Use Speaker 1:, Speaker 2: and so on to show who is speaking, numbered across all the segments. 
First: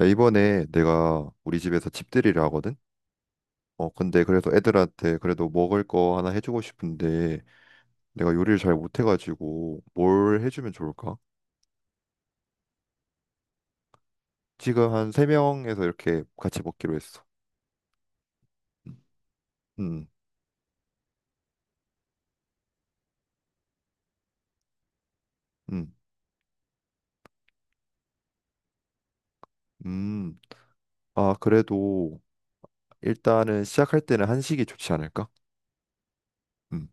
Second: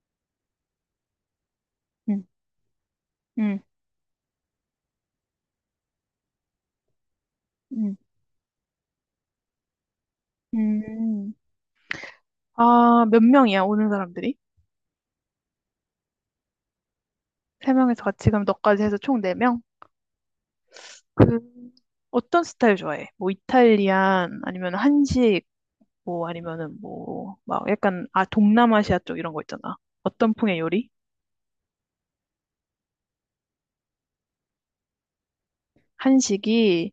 Speaker 1: 야, 이번에 내가 우리 집에서
Speaker 2: 응,
Speaker 1: 집들이를 하거든?
Speaker 2: 응,
Speaker 1: 어, 근데 그래서 애들한테 그래도 먹을 거 하나 해주고 싶은데
Speaker 2: 응,
Speaker 1: 내가 요리를 잘 못해가지고 뭘 해주면 좋을까?
Speaker 2: 응. 아, 몇 명이야, 오는 사람들이?
Speaker 1: 지금 한 세명에서 이렇게 같이 먹기로 했어.
Speaker 2: 3명에서 같이, 그럼 너까지
Speaker 1: 음,
Speaker 2: 해서 총 4명?
Speaker 1: 음,
Speaker 2: 그 어떤 스타일 좋아해? 뭐 이탈리안 아니면 한식,
Speaker 1: 음.
Speaker 2: 뭐 아니면은 뭐 막 약간 아 동남아시아 쪽 이런 거 있잖아. 어떤
Speaker 1: 음.
Speaker 2: 풍의 요리?
Speaker 1: 아, 그래도 일단은 시작할 때는 한식이 좋지 않을까? 음,
Speaker 2: 한식이.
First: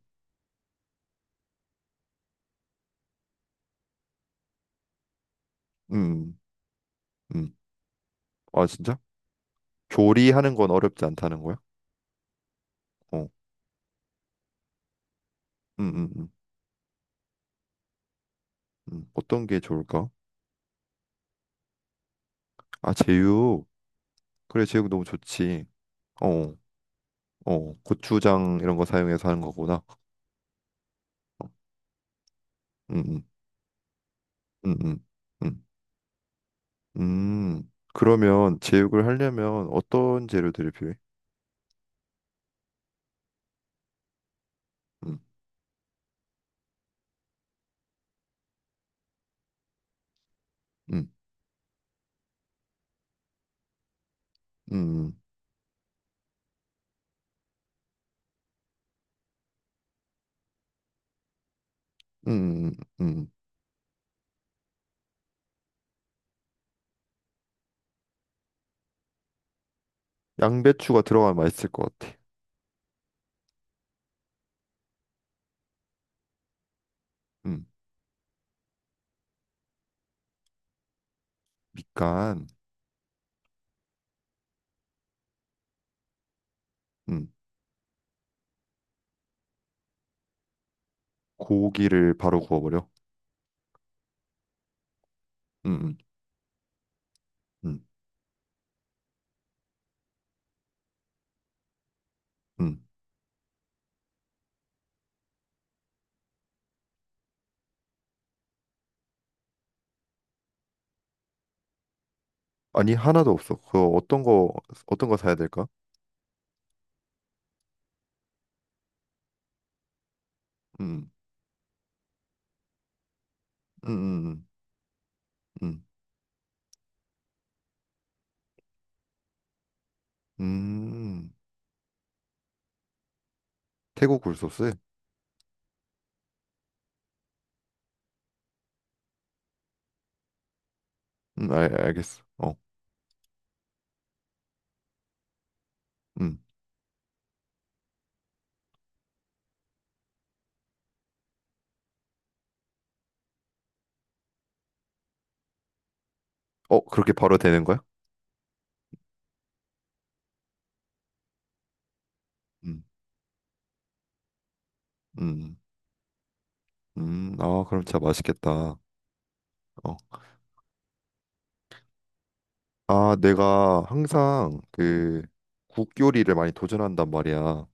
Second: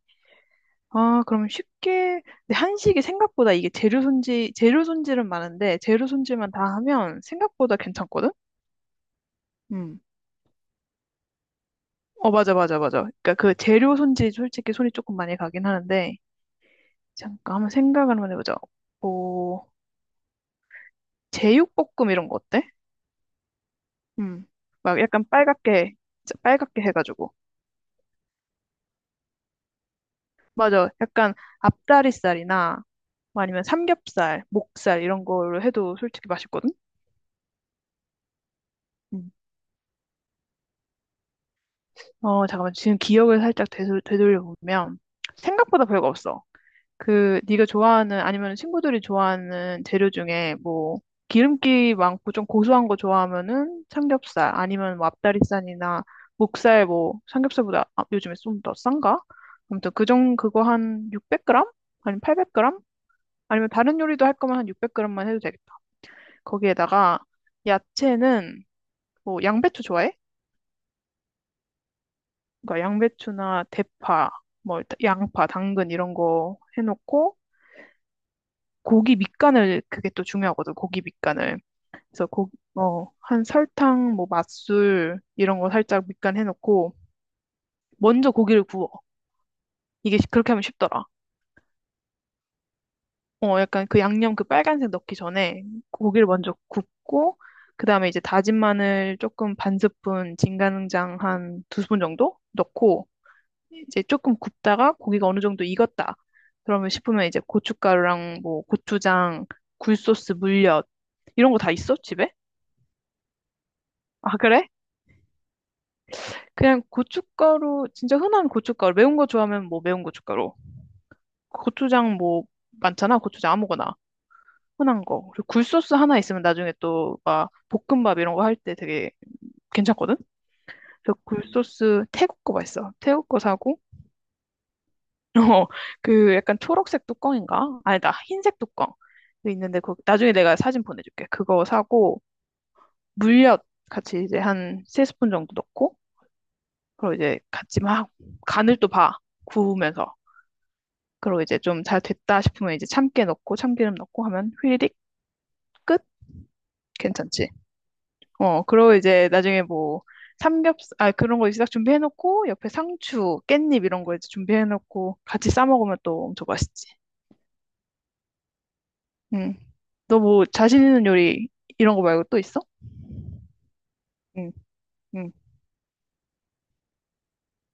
Speaker 2: 아, 그럼 쉽게. 근데 한식이 생각보다 이게 재료 손질은 많은데 재료
Speaker 1: 음,
Speaker 2: 손질만 다 하면
Speaker 1: 음.
Speaker 2: 생각보다 괜찮거든?
Speaker 1: 아, 진짜?
Speaker 2: 응.
Speaker 1: 조리하는 건 어렵지 않다는 거야?
Speaker 2: 어, 맞아, 맞아, 맞아.
Speaker 1: 어,
Speaker 2: 그러니까 그 재료 손질이 솔직히 손이 조금 많이 가긴
Speaker 1: 음, 음,
Speaker 2: 하는데.
Speaker 1: 음.
Speaker 2: 잠깐 한번 생각을 한번 해보자.
Speaker 1: 음. 어떤 게
Speaker 2: 뭐
Speaker 1: 좋을까?
Speaker 2: 제육볶음 이런 거 어때?
Speaker 1: 아, 제육.
Speaker 2: 음,
Speaker 1: 그래, 제육
Speaker 2: 막
Speaker 1: 너무
Speaker 2: 약간
Speaker 1: 좋지.
Speaker 2: 빨갛게,
Speaker 1: 어.
Speaker 2: 진짜
Speaker 1: 어.
Speaker 2: 빨갛게 해가지고.
Speaker 1: 어, 고추장 이런 거 사용해서 하는 거구나.
Speaker 2: 맞아. 약간 앞다리살이나,
Speaker 1: 음,
Speaker 2: 뭐 아니면 삼겹살,
Speaker 1: 음,
Speaker 2: 목살
Speaker 1: 음,
Speaker 2: 이런 걸로
Speaker 1: 음,
Speaker 2: 해도 솔직히 맛있거든?
Speaker 1: 음. 그러면 제육을
Speaker 2: 음.
Speaker 1: 하려면 어떤 재료들이 필요해?
Speaker 2: 어, 잠깐만. 지금 기억을 살짝 되돌려보면,
Speaker 1: 음,
Speaker 2: 생각보다 별거 없어. 그 네가 좋아하는, 아니면 친구들이 좋아하는 재료 중에 뭐
Speaker 1: 음,
Speaker 2: 기름기 많고 좀 고소한 거 좋아하면은 삼겹살, 아니면 뭐
Speaker 1: 음,
Speaker 2: 앞다리살이나 목살, 뭐 삼겹살보다 아, 요즘에 좀 더 싼가? 아무튼 그정 그거 한 600g? 아니면
Speaker 1: 음, 음,
Speaker 2: 800g?
Speaker 1: 음.
Speaker 2: 아니면 다른 요리도 할 거면 한 600g만 해도 되겠다. 거기에다가 야채는 뭐 양배추 좋아해?
Speaker 1: 양배추가 들어가면 맛있을 것 같아.
Speaker 2: 그러니까 양배추나 대파, 뭐 일단 양파, 당근 이런 거 해놓고
Speaker 1: 음,
Speaker 2: 고기 밑간을, 그게 또 중요하거든. 고기 밑간을. 그래서
Speaker 1: 밑간,
Speaker 2: 한 설탕, 뭐 맛술 이런 거 살짝 밑간 해놓고
Speaker 1: 음,
Speaker 2: 먼저 고기를 구워. 이게 그렇게 하면 쉽더라.
Speaker 1: 고기를 바로 구워버려.
Speaker 2: 어, 약간 그 양념, 그 빨간색 넣기 전에
Speaker 1: 음, 음,
Speaker 2: 고기를 먼저 굽고
Speaker 1: 음,
Speaker 2: 그다음에 이제 다진 마늘 조금 반 스푼, 진간장 한 두 스푼 정도
Speaker 1: 음.
Speaker 2: 넣고 이제 조금 굽다가 고기가 어느 정도 익었다, 그러면 싶으면 이제 고춧가루랑 뭐 고추장, 굴소스, 물엿 이런 거 다 있어? 집에?
Speaker 1: 아니 하나도 없어. 그거 어떤
Speaker 2: 아,
Speaker 1: 거
Speaker 2: 그래?
Speaker 1: 어떤 거 사야 될까?
Speaker 2: 그냥 고춧가루, 진짜 흔한 고춧가루. 매운 거 좋아하면 뭐 매운 고춧가루.
Speaker 1: 음,
Speaker 2: 고추장 뭐 많잖아. 고추장
Speaker 1: 음,
Speaker 2: 아무거나.
Speaker 1: 음,
Speaker 2: 흔한 거. 그리고
Speaker 1: 음,
Speaker 2: 굴소스 하나 있으면 나중에 또 막 볶음밥 이런 거 할 때 되게 괜찮거든? 그래서
Speaker 1: 음.
Speaker 2: 굴소스 태국 거 맛있어. 태국 거 사고,
Speaker 1: 태국 굴소스?
Speaker 2: 어, 그 약간 초록색 뚜껑인가? 아니다. 흰색 뚜껑. 그 있는데, 그 나중에 내가 사진 보내줄게. 그거 사고,
Speaker 1: 알겠어. 어,
Speaker 2: 물엿 같이 이제 한 세 스푼 정도 넣고,
Speaker 1: 음.
Speaker 2: 그리고 이제 같이 막 간을 또 봐. 구우면서. 그리고 이제 좀 잘 됐다 싶으면 이제 참깨 넣고 참기름 넣고 하면 휘리릭 끝?
Speaker 1: 어, 그렇게 바로
Speaker 2: 괜찮지?
Speaker 1: 되는 거야?
Speaker 2: 어, 그리고 이제 나중에 뭐 삼겹살, 아, 그런 거 이제 딱 준비해놓고 옆에
Speaker 1: 음,
Speaker 2: 상추, 깻잎 이런 거 이제 준비해놓고 같이
Speaker 1: 음,
Speaker 2: 싸 먹으면 또 엄청 맛있지.
Speaker 1: 아, 그럼 진짜 맛있겠다.
Speaker 2: 응.
Speaker 1: 어.
Speaker 2: 너 뭐 자신 있는 요리 이런 거 말고 또 있어?
Speaker 1: 아, 내가
Speaker 2: 응,
Speaker 1: 항상 그
Speaker 2: 응.
Speaker 1: 국 요리를 많이 도전한단 말이야.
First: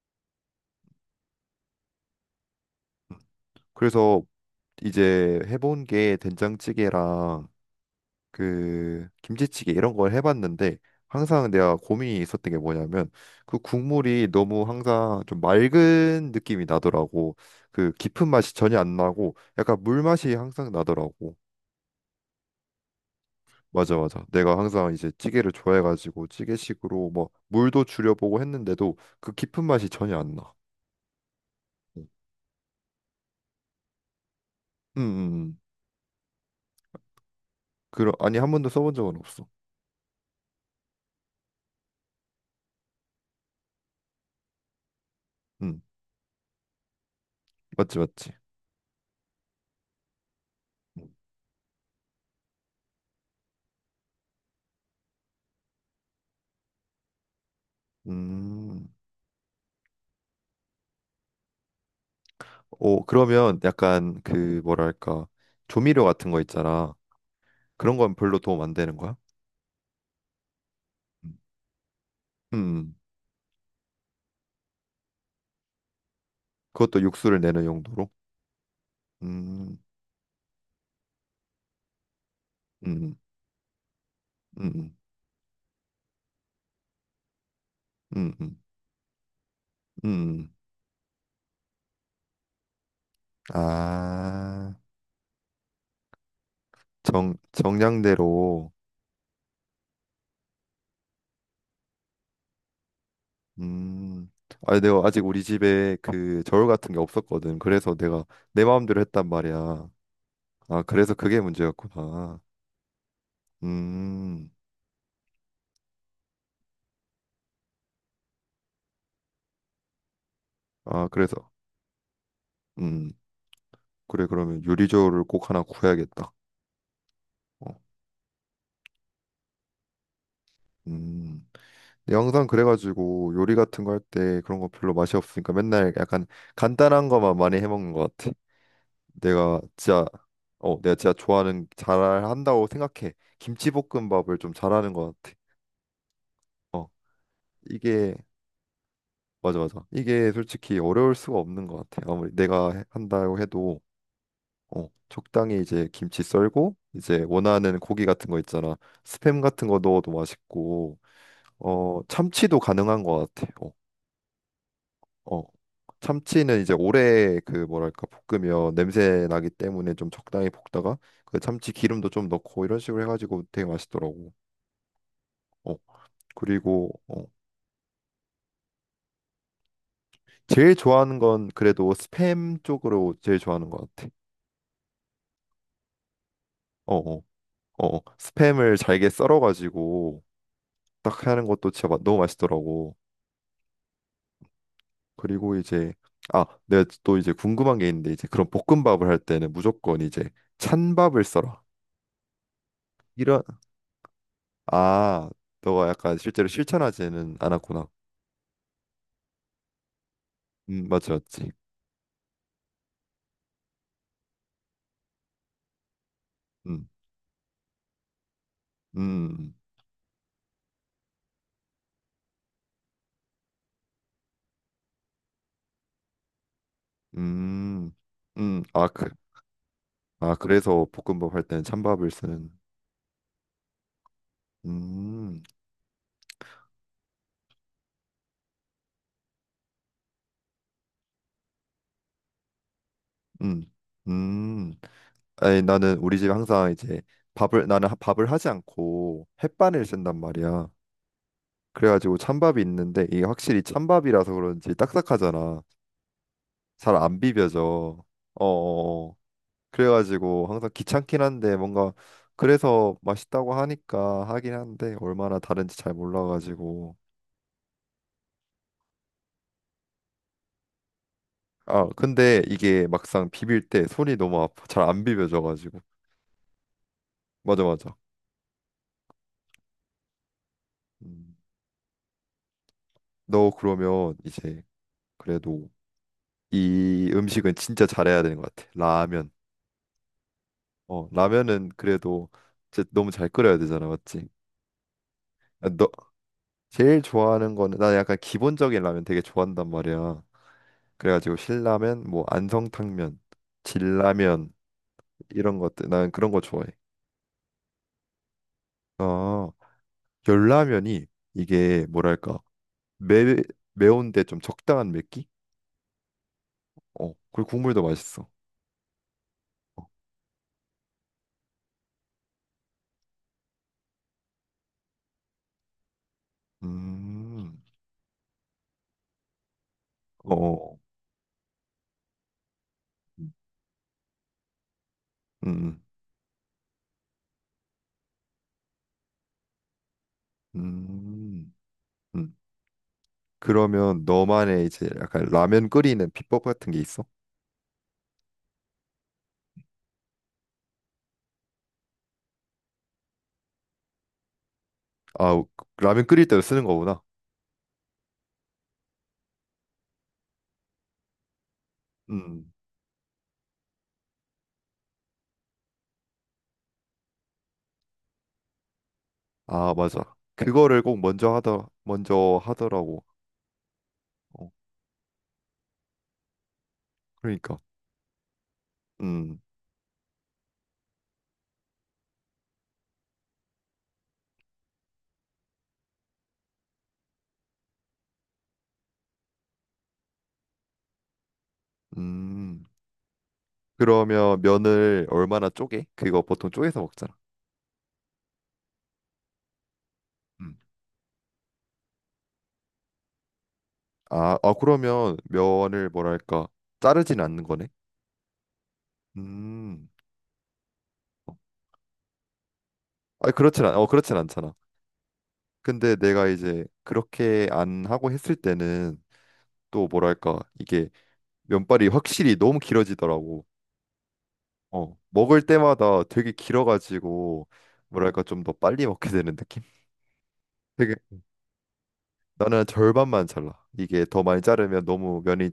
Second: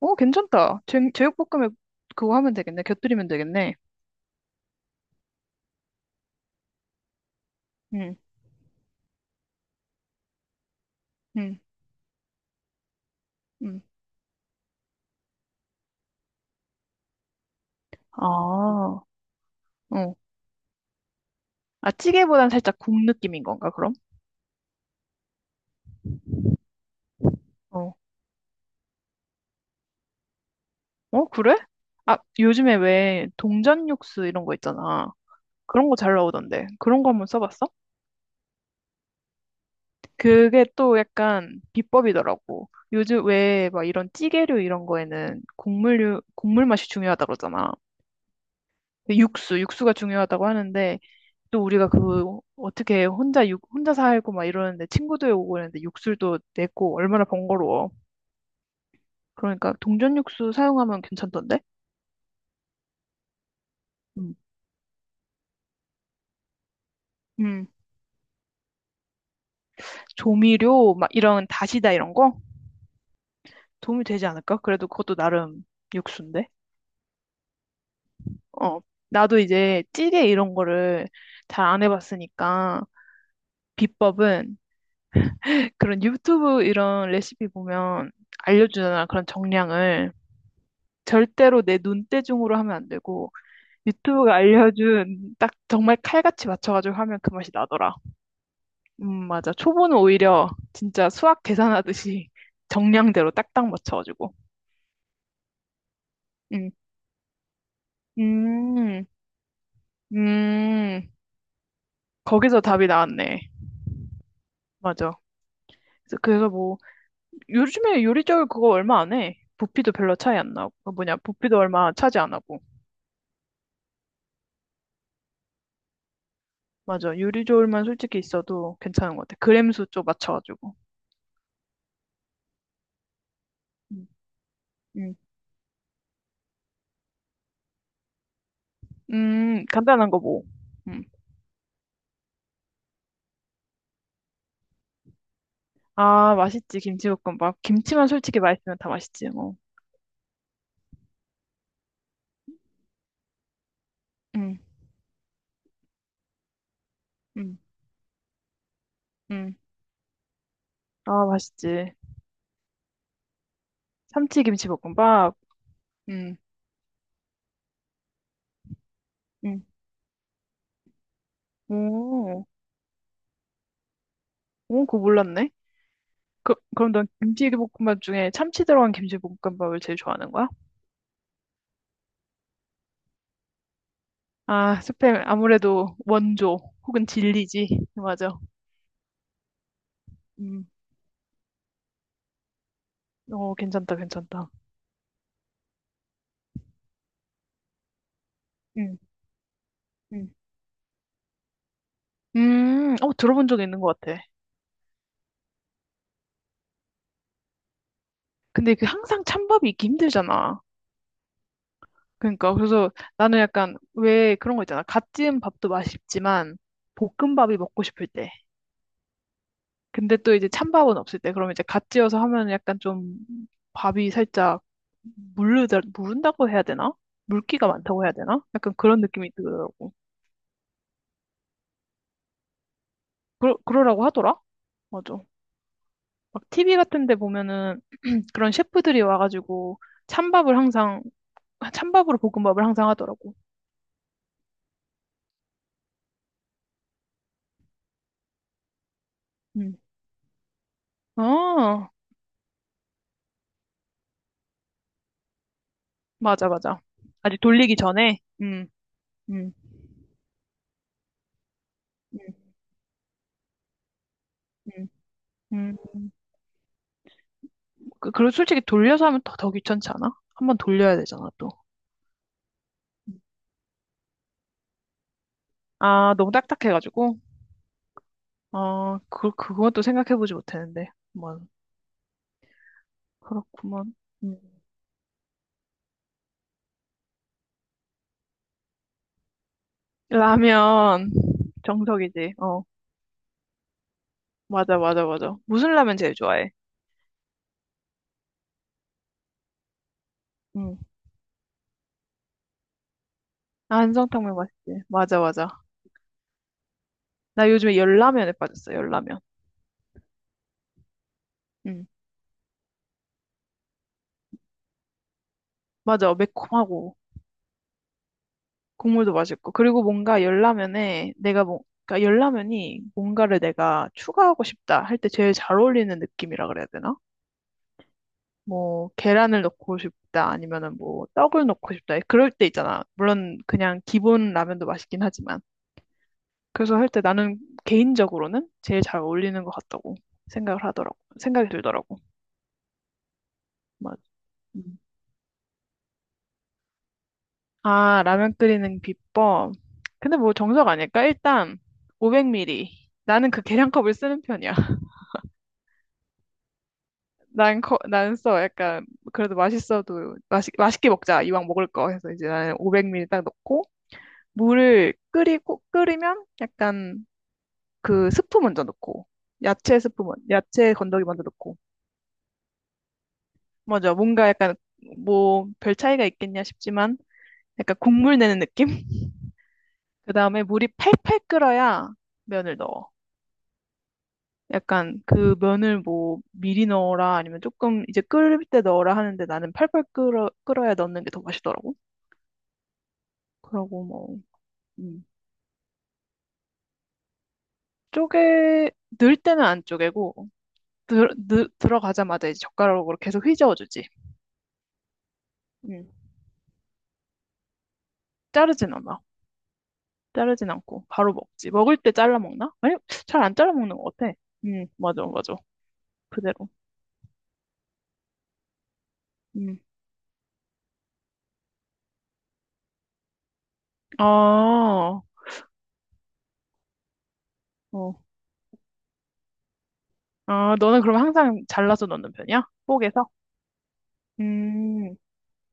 Speaker 2: 어, 괜찮다. 제육볶음에 그거 하면 되겠네. 곁들이면 되겠네.
Speaker 1: 그래서 이제 해본 게 된장찌개랑
Speaker 2: 응,
Speaker 1: 그 김치찌개 이런 걸 해봤는데 항상
Speaker 2: 응,
Speaker 1: 내가 고민이 있었던 게 뭐냐면 그
Speaker 2: 응.
Speaker 1: 국물이 너무 항상 좀 맑은 느낌이 나더라고. 그
Speaker 2: 아,
Speaker 1: 깊은 맛이 전혀 안
Speaker 2: 어.
Speaker 1: 나고 약간 물 맛이 항상 나더라고.
Speaker 2: 아, 찌개보단 살짝 국 느낌인 건가, 그럼?
Speaker 1: 맞아, 맞아. 내가 항상 이제 찌개를 좋아해가지고 찌개식으로 뭐 물도
Speaker 2: 어.
Speaker 1: 줄여보고 했는데도 그 깊은 맛이 전혀 안 나.
Speaker 2: 어, 그래?
Speaker 1: 음,
Speaker 2: 아, 요즘에 왜 동전 육수 이런 거
Speaker 1: 음,
Speaker 2: 있잖아.
Speaker 1: 음.
Speaker 2: 그런 거 잘 나오던데. 그런 거 한번 써봤어?
Speaker 1: 아니, 한 번도 써본 적은 없어.
Speaker 2: 그게 또 약간 비법이더라고. 요즘 왜 막 이런 찌개류 이런 거에는
Speaker 1: 음,
Speaker 2: 국물류, 국물 맛이 중요하다 그러잖아.
Speaker 1: 맞지, 맞지.
Speaker 2: 근데 육수가 중요하다고 하는데 또 우리가 그 어떻게 혼자 살고 막 이러는데 친구들 오고 그러는데 육수도 내고 얼마나 번거로워.
Speaker 1: 음,
Speaker 2: 그러니까 동전 육수 사용하면 괜찮던데?
Speaker 1: 오, 그러면 약간
Speaker 2: 음.
Speaker 1: 그 뭐랄까 조미료 같은 거 있잖아.
Speaker 2: 음.
Speaker 1: 그런 건 별로 도움 안 되는 거야?
Speaker 2: 조미료 막
Speaker 1: 음,
Speaker 2: 이런 다시다 이런 거?
Speaker 1: 음.
Speaker 2: 도움이 되지 않을까? 그래도 그것도 나름 육수인데.
Speaker 1: 그것도 육수를 내는 용도로.
Speaker 2: 어. 나도
Speaker 1: 음,
Speaker 2: 이제 찌개 이런 거를 잘 안 해봤으니까
Speaker 1: 음,
Speaker 2: 비법은
Speaker 1: 음,
Speaker 2: 그런 유튜브 이런 레시피 보면
Speaker 1: 음, 음,
Speaker 2: 알려주잖아, 그런 정량을.
Speaker 1: 음.
Speaker 2: 절대로 내 눈대중으로 하면 안 되고 유튜브가
Speaker 1: 아,
Speaker 2: 알려준 딱 정말 칼같이 맞춰가지고 하면 그
Speaker 1: 정
Speaker 2: 맛이 나더라.
Speaker 1: 정량대로.
Speaker 2: 맞아. 초보는 오히려 진짜 수학 계산하듯이 정량대로 딱딱
Speaker 1: 음.
Speaker 2: 맞춰가지고.
Speaker 1: 아니 내가 아직 우리 집에 그 저울
Speaker 2: 음,
Speaker 1: 같은 게 없었거든. 그래서 내가 내 마음대로
Speaker 2: 음,
Speaker 1: 했단 말이야. 아,
Speaker 2: 음.
Speaker 1: 그래서 그게 문제였구나.
Speaker 2: 거기서 답이 나왔네.
Speaker 1: 음.
Speaker 2: 맞아. 그래서 뭐 요즘에 요리조리 그거 얼마 안 해. 부피도 별로 차이 안 나고, 그
Speaker 1: 아,
Speaker 2: 뭐냐,
Speaker 1: 그래서
Speaker 2: 부피도 얼마 차지 안 하고.
Speaker 1: 음. 그래 그러면 요리 저울을 꼭 하나 구해야겠다.
Speaker 2: 맞아,
Speaker 1: 어.
Speaker 2: 요리조리만 솔직히 있어도 괜찮은 것 같아. 그램수 좀 맞춰가지고.
Speaker 1: 음. 근데 항상 그래가지고 요리 같은 거 할
Speaker 2: 음,
Speaker 1: 때 그런 거 별로 맛이
Speaker 2: 음,
Speaker 1: 없으니까 맨날 약간 간단한 거만 많이 해 먹는 것 같아. 내가 진짜
Speaker 2: 간단한 거 뭐.
Speaker 1: 어, 내가
Speaker 2: 음.
Speaker 1: 진짜 좋아하는 잘한다고 생각해. 김치볶음밥을 좀 잘하는 것 같아.
Speaker 2: 아, 맛있지,
Speaker 1: 어.
Speaker 2: 김치볶음밥. 김치만
Speaker 1: 이게
Speaker 2: 솔직히 맛있으면 다 맛있지 뭐.
Speaker 1: 맞아 맞아. 이게 솔직히 어려울 수가 없는 것 같아. 아무리 내가 한다고 해도
Speaker 2: 음,
Speaker 1: 어, 적당히 이제 김치 썰고 이제
Speaker 2: 음,
Speaker 1: 원하는 고기 같은 거 있잖아. 스팸
Speaker 2: 음.
Speaker 1: 같은 거 넣어도 맛있고
Speaker 2: 아 맛있지.
Speaker 1: 어 참치도 가능한 것 같아. 어,
Speaker 2: 참치 김치볶음밥.
Speaker 1: 어.
Speaker 2: 음,
Speaker 1: 참치는 이제 오래 그 뭐랄까 볶으면 냄새 나기
Speaker 2: 음.
Speaker 1: 때문에 좀 적당히 볶다가 그 참치 기름도 좀
Speaker 2: 오,
Speaker 1: 넣고 이런 식으로 해가지고 되게 맛있더라고.
Speaker 2: 오 그거 몰랐네.
Speaker 1: 어
Speaker 2: 그,
Speaker 1: 그리고
Speaker 2: 그럼 넌
Speaker 1: 어
Speaker 2: 김치볶음밥 중에 참치 들어간 김치볶음밥을 제일 좋아하는 거야?
Speaker 1: 제일 좋아하는 건 그래도 스팸 쪽으로 제일 좋아하는 것 같아.
Speaker 2: 아, 스팸 아무래도 원조
Speaker 1: 어,
Speaker 2: 혹은
Speaker 1: 어.
Speaker 2: 진리지.
Speaker 1: 어,
Speaker 2: 맞아.
Speaker 1: 스팸을 잘게 썰어가지고
Speaker 2: 음.
Speaker 1: 딱 하는 것도 진짜 너무 맛있더라고.
Speaker 2: 어, 괜찮다, 괜찮다.
Speaker 1: 그리고 이제 아, 내가 또 이제 궁금한 게 있는데 이제 그런
Speaker 2: 음,
Speaker 1: 볶음밥을 할 때는 무조건 이제
Speaker 2: 음.
Speaker 1: 찬밥을 썰어.
Speaker 2: 어,
Speaker 1: 이런
Speaker 2: 들어본 적 있는 것 같아.
Speaker 1: 아, 너가 약간 실제로 실천하지는 않았구나.
Speaker 2: 근데 그 항상 찬밥이 있기 힘들잖아.
Speaker 1: 맞지, 맞지.
Speaker 2: 그러니까 그래서 나는 약간 왜 그런 거 있잖아, 갓 지은 밥도 맛있지만
Speaker 1: 음,
Speaker 2: 볶음밥이 먹고 싶을 때.
Speaker 1: 음,
Speaker 2: 근데 또 이제 찬밥은 없을 때. 그러면 이제 갓 지어서 하면 약간 좀 밥이 살짝 물르다 무른다고 해야 되나? 물기가
Speaker 1: 음,
Speaker 2: 많다고 해야 되나? 약간
Speaker 1: 아,
Speaker 2: 그런 느낌이 들더라고.
Speaker 1: 그래서 볶음밥 할 때는 찬밥을 쓰는.
Speaker 2: 그러라고 하더라. 맞아.
Speaker 1: 음,
Speaker 2: 막 TV 같은 데 보면은 그런 셰프들이 와가지고 찬밥을 항상, 찬밥으로 볶음밥을 항상 하더라고.
Speaker 1: 음, 음. 아니 나는 우리 집에 항상 이제 밥을 나는 밥을 하지 않고
Speaker 2: 음.
Speaker 1: 햇반을 쓴단 말이야.
Speaker 2: 어,
Speaker 1: 그래가지고 찬밥이 있는데 이게 확실히 찬밥이라서 그런지 딱딱하잖아.
Speaker 2: 맞아, 맞아.
Speaker 1: 잘 안
Speaker 2: 아직
Speaker 1: 비벼져.
Speaker 2: 돌리기 전에?
Speaker 1: 어. 어. 어.
Speaker 2: 음,
Speaker 1: 그래가지고 항상 귀찮긴 한데 뭔가
Speaker 2: 음,
Speaker 1: 그래서 맛있다고 하니까 하긴
Speaker 2: 음.
Speaker 1: 한데 얼마나 다른지
Speaker 2: 음.
Speaker 1: 잘 몰라가지고.
Speaker 2: 그리고 솔직히 돌려서 하면 더 귀찮지 않아? 한번 돌려야 되잖아, 또.
Speaker 1: 아 근데 이게 막상 비빌 때 손이 너무 아파. 잘 안 비벼져가지고.
Speaker 2: 아, 너무 딱딱해가지고.
Speaker 1: 맞아 맞아.
Speaker 2: 아, 그것도 생각해보지 못했는데.
Speaker 1: 음.
Speaker 2: 뭐,
Speaker 1: 너
Speaker 2: 그렇구먼.
Speaker 1: 그러면
Speaker 2: 음.
Speaker 1: 이제 그래도 이 음식은 진짜 잘해야 되는 것 같아. 라면. 어,
Speaker 2: 라면,
Speaker 1: 라면은 그래도
Speaker 2: 정석이지. 어,
Speaker 1: 진짜 너무 잘 끓여야 되잖아, 맞지?
Speaker 2: 맞아, 맞아, 맞아.
Speaker 1: 아,
Speaker 2: 무슨
Speaker 1: 너
Speaker 2: 라면 제일 좋아해?
Speaker 1: 제일 좋아하는 거는 나 약간 기본적인 라면 되게 좋아한단 말이야.
Speaker 2: 음.
Speaker 1: 그래가지고 신라면, 뭐 안성탕면,
Speaker 2: 안성탕면
Speaker 1: 진라면
Speaker 2: 맛있지. 맞아,
Speaker 1: 이런
Speaker 2: 맞아.
Speaker 1: 것들 난 그런 거 좋아해.
Speaker 2: 나 요즘에 열라면에 빠졌어, 열라면.
Speaker 1: 어, 열라면이 이게
Speaker 2: 응.
Speaker 1: 뭐랄까 매 매운데 좀 적당한 맵기?
Speaker 2: 맞아, 매콤하고,
Speaker 1: 어, 그리고 국물도 맛있어.
Speaker 2: 국물도 맛있고. 그리고 뭔가 열라면에 내가 뭐, 그러니까 열라면이 뭔가를 내가 추가하고 싶다 할 때 제일 잘 어울리는 느낌이라 그래야 되나?
Speaker 1: 음,
Speaker 2: 뭐, 계란을 넣고 싶다, 아니면은
Speaker 1: 어,
Speaker 2: 뭐, 떡을 넣고 싶다. 그럴 때 있잖아.
Speaker 1: 음,
Speaker 2: 물론 그냥 기본 라면도 맛있긴 하지만.
Speaker 1: 음,
Speaker 2: 그래서 할 때 나는 개인적으로는 제일 잘 어울리는 것 같다고 생각을 하더라고. 생각이
Speaker 1: 음.
Speaker 2: 들더라고.
Speaker 1: 음.
Speaker 2: 맞아.
Speaker 1: 그러면 너만의
Speaker 2: 음.
Speaker 1: 이제 약간 라면 끓이는 비법 같은 게 있어?
Speaker 2: 아, 라면 끓이는 비법. 근데 뭐 정석 아닐까? 일단 500ml. 나는 그 계량컵을 쓰는 편이야.
Speaker 1: 아, 라면 끓일 때 쓰는 거구나.
Speaker 2: 난 써. 약간 그래도 맛있어도 맛있게 먹자. 이왕 먹을 거 해서 이제
Speaker 1: 음.
Speaker 2: 나는 500ml 딱 넣고 물을 끓이고, 끓이면 약간 그 스프 먼저 넣고
Speaker 1: 아,
Speaker 2: 야채
Speaker 1: 맞아.
Speaker 2: 스프 먼 야채
Speaker 1: 그거를 꼭
Speaker 2: 건더기 먼저
Speaker 1: 먼저
Speaker 2: 넣고
Speaker 1: 하더 먼저 하더라고.
Speaker 2: 먼저 뭔가
Speaker 1: 어,
Speaker 2: 약간, 뭐 별 차이가 있겠냐 싶지만
Speaker 1: 그러니까.
Speaker 2: 약간 국물 내는 느낌?
Speaker 1: 음.
Speaker 2: 그 다음에 물이 팔팔 끓어야 면을 넣어. 약간 그 면을 뭐 미리 넣어라 아니면 조금 이제 끓일 때 넣어라 하는데 나는 팔팔 끓어야 넣는 게 더 맛있더라고.
Speaker 1: 음.
Speaker 2: 그러고 뭐,
Speaker 1: 그러면
Speaker 2: 음.
Speaker 1: 면을 얼마나 쪼개? 그거 보통 쪼개서 먹잖아.
Speaker 2: 쪼개, 넣을 때는 안 쪼개고,
Speaker 1: 음.
Speaker 2: 들어가자마자 이제 젓가락으로 계속 휘저어주지.
Speaker 1: 아, 아 그러면 면을
Speaker 2: 음.
Speaker 1: 뭐랄까? 자르진 않는 거네.
Speaker 2: 자르진 않아.
Speaker 1: 음.
Speaker 2: 자르진 않고, 바로 먹지. 먹을 때 잘라 먹나? 아니, 잘
Speaker 1: 아,
Speaker 2: 안 잘라 먹는 것 같아.
Speaker 1: 그렇진 않잖아.
Speaker 2: 맞아, 맞아.
Speaker 1: 근데 내가
Speaker 2: 그대로.
Speaker 1: 이제 그렇게 안 하고 했을 때는
Speaker 2: 음.
Speaker 1: 또 뭐랄까? 이게 면발이 확실히 너무 길어지더라고.
Speaker 2: 아,
Speaker 1: 어, 먹을 때마다 되게 길어가지고
Speaker 2: 어.
Speaker 1: 뭐랄까 좀 더 빨리 먹게 되는 느낌?
Speaker 2: 아, 너는
Speaker 1: 되게
Speaker 2: 그럼 항상 잘라서 넣는 편이야?
Speaker 1: 나는
Speaker 2: 뽀개서?
Speaker 1: 절반만 잘라. 이게 더 많이
Speaker 2: 음,
Speaker 1: 자르면
Speaker 2: 음,
Speaker 1: 너무 면이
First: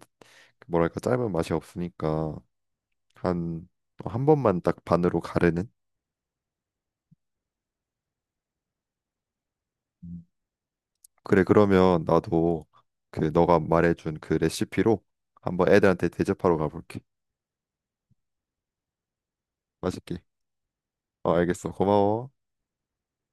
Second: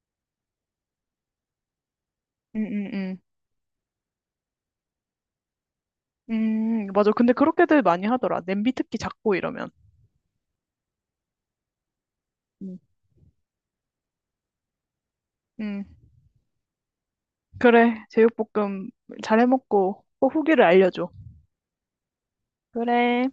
Speaker 1: 그 뭐랄까 짧은 맛이 없으니까
Speaker 2: 음, 음.
Speaker 1: 한 한 번만 딱 반으로 가르는.
Speaker 2: 맞아. 근데 그렇게들 많이 하더라. 냄비 특히 작고 이러면.
Speaker 1: 음. 그래 그러면 나도
Speaker 2: 음,
Speaker 1: 그 너가 말해준 그 레시피로 한번
Speaker 2: 음.
Speaker 1: 애들한테 대접하러 가볼게.
Speaker 2: 그래. 제육볶음 잘 해먹고
Speaker 1: 맛있게.
Speaker 2: 꼭 후기를 알려줘.
Speaker 1: 어, 알겠어. 고마워.
Speaker 2: 그래.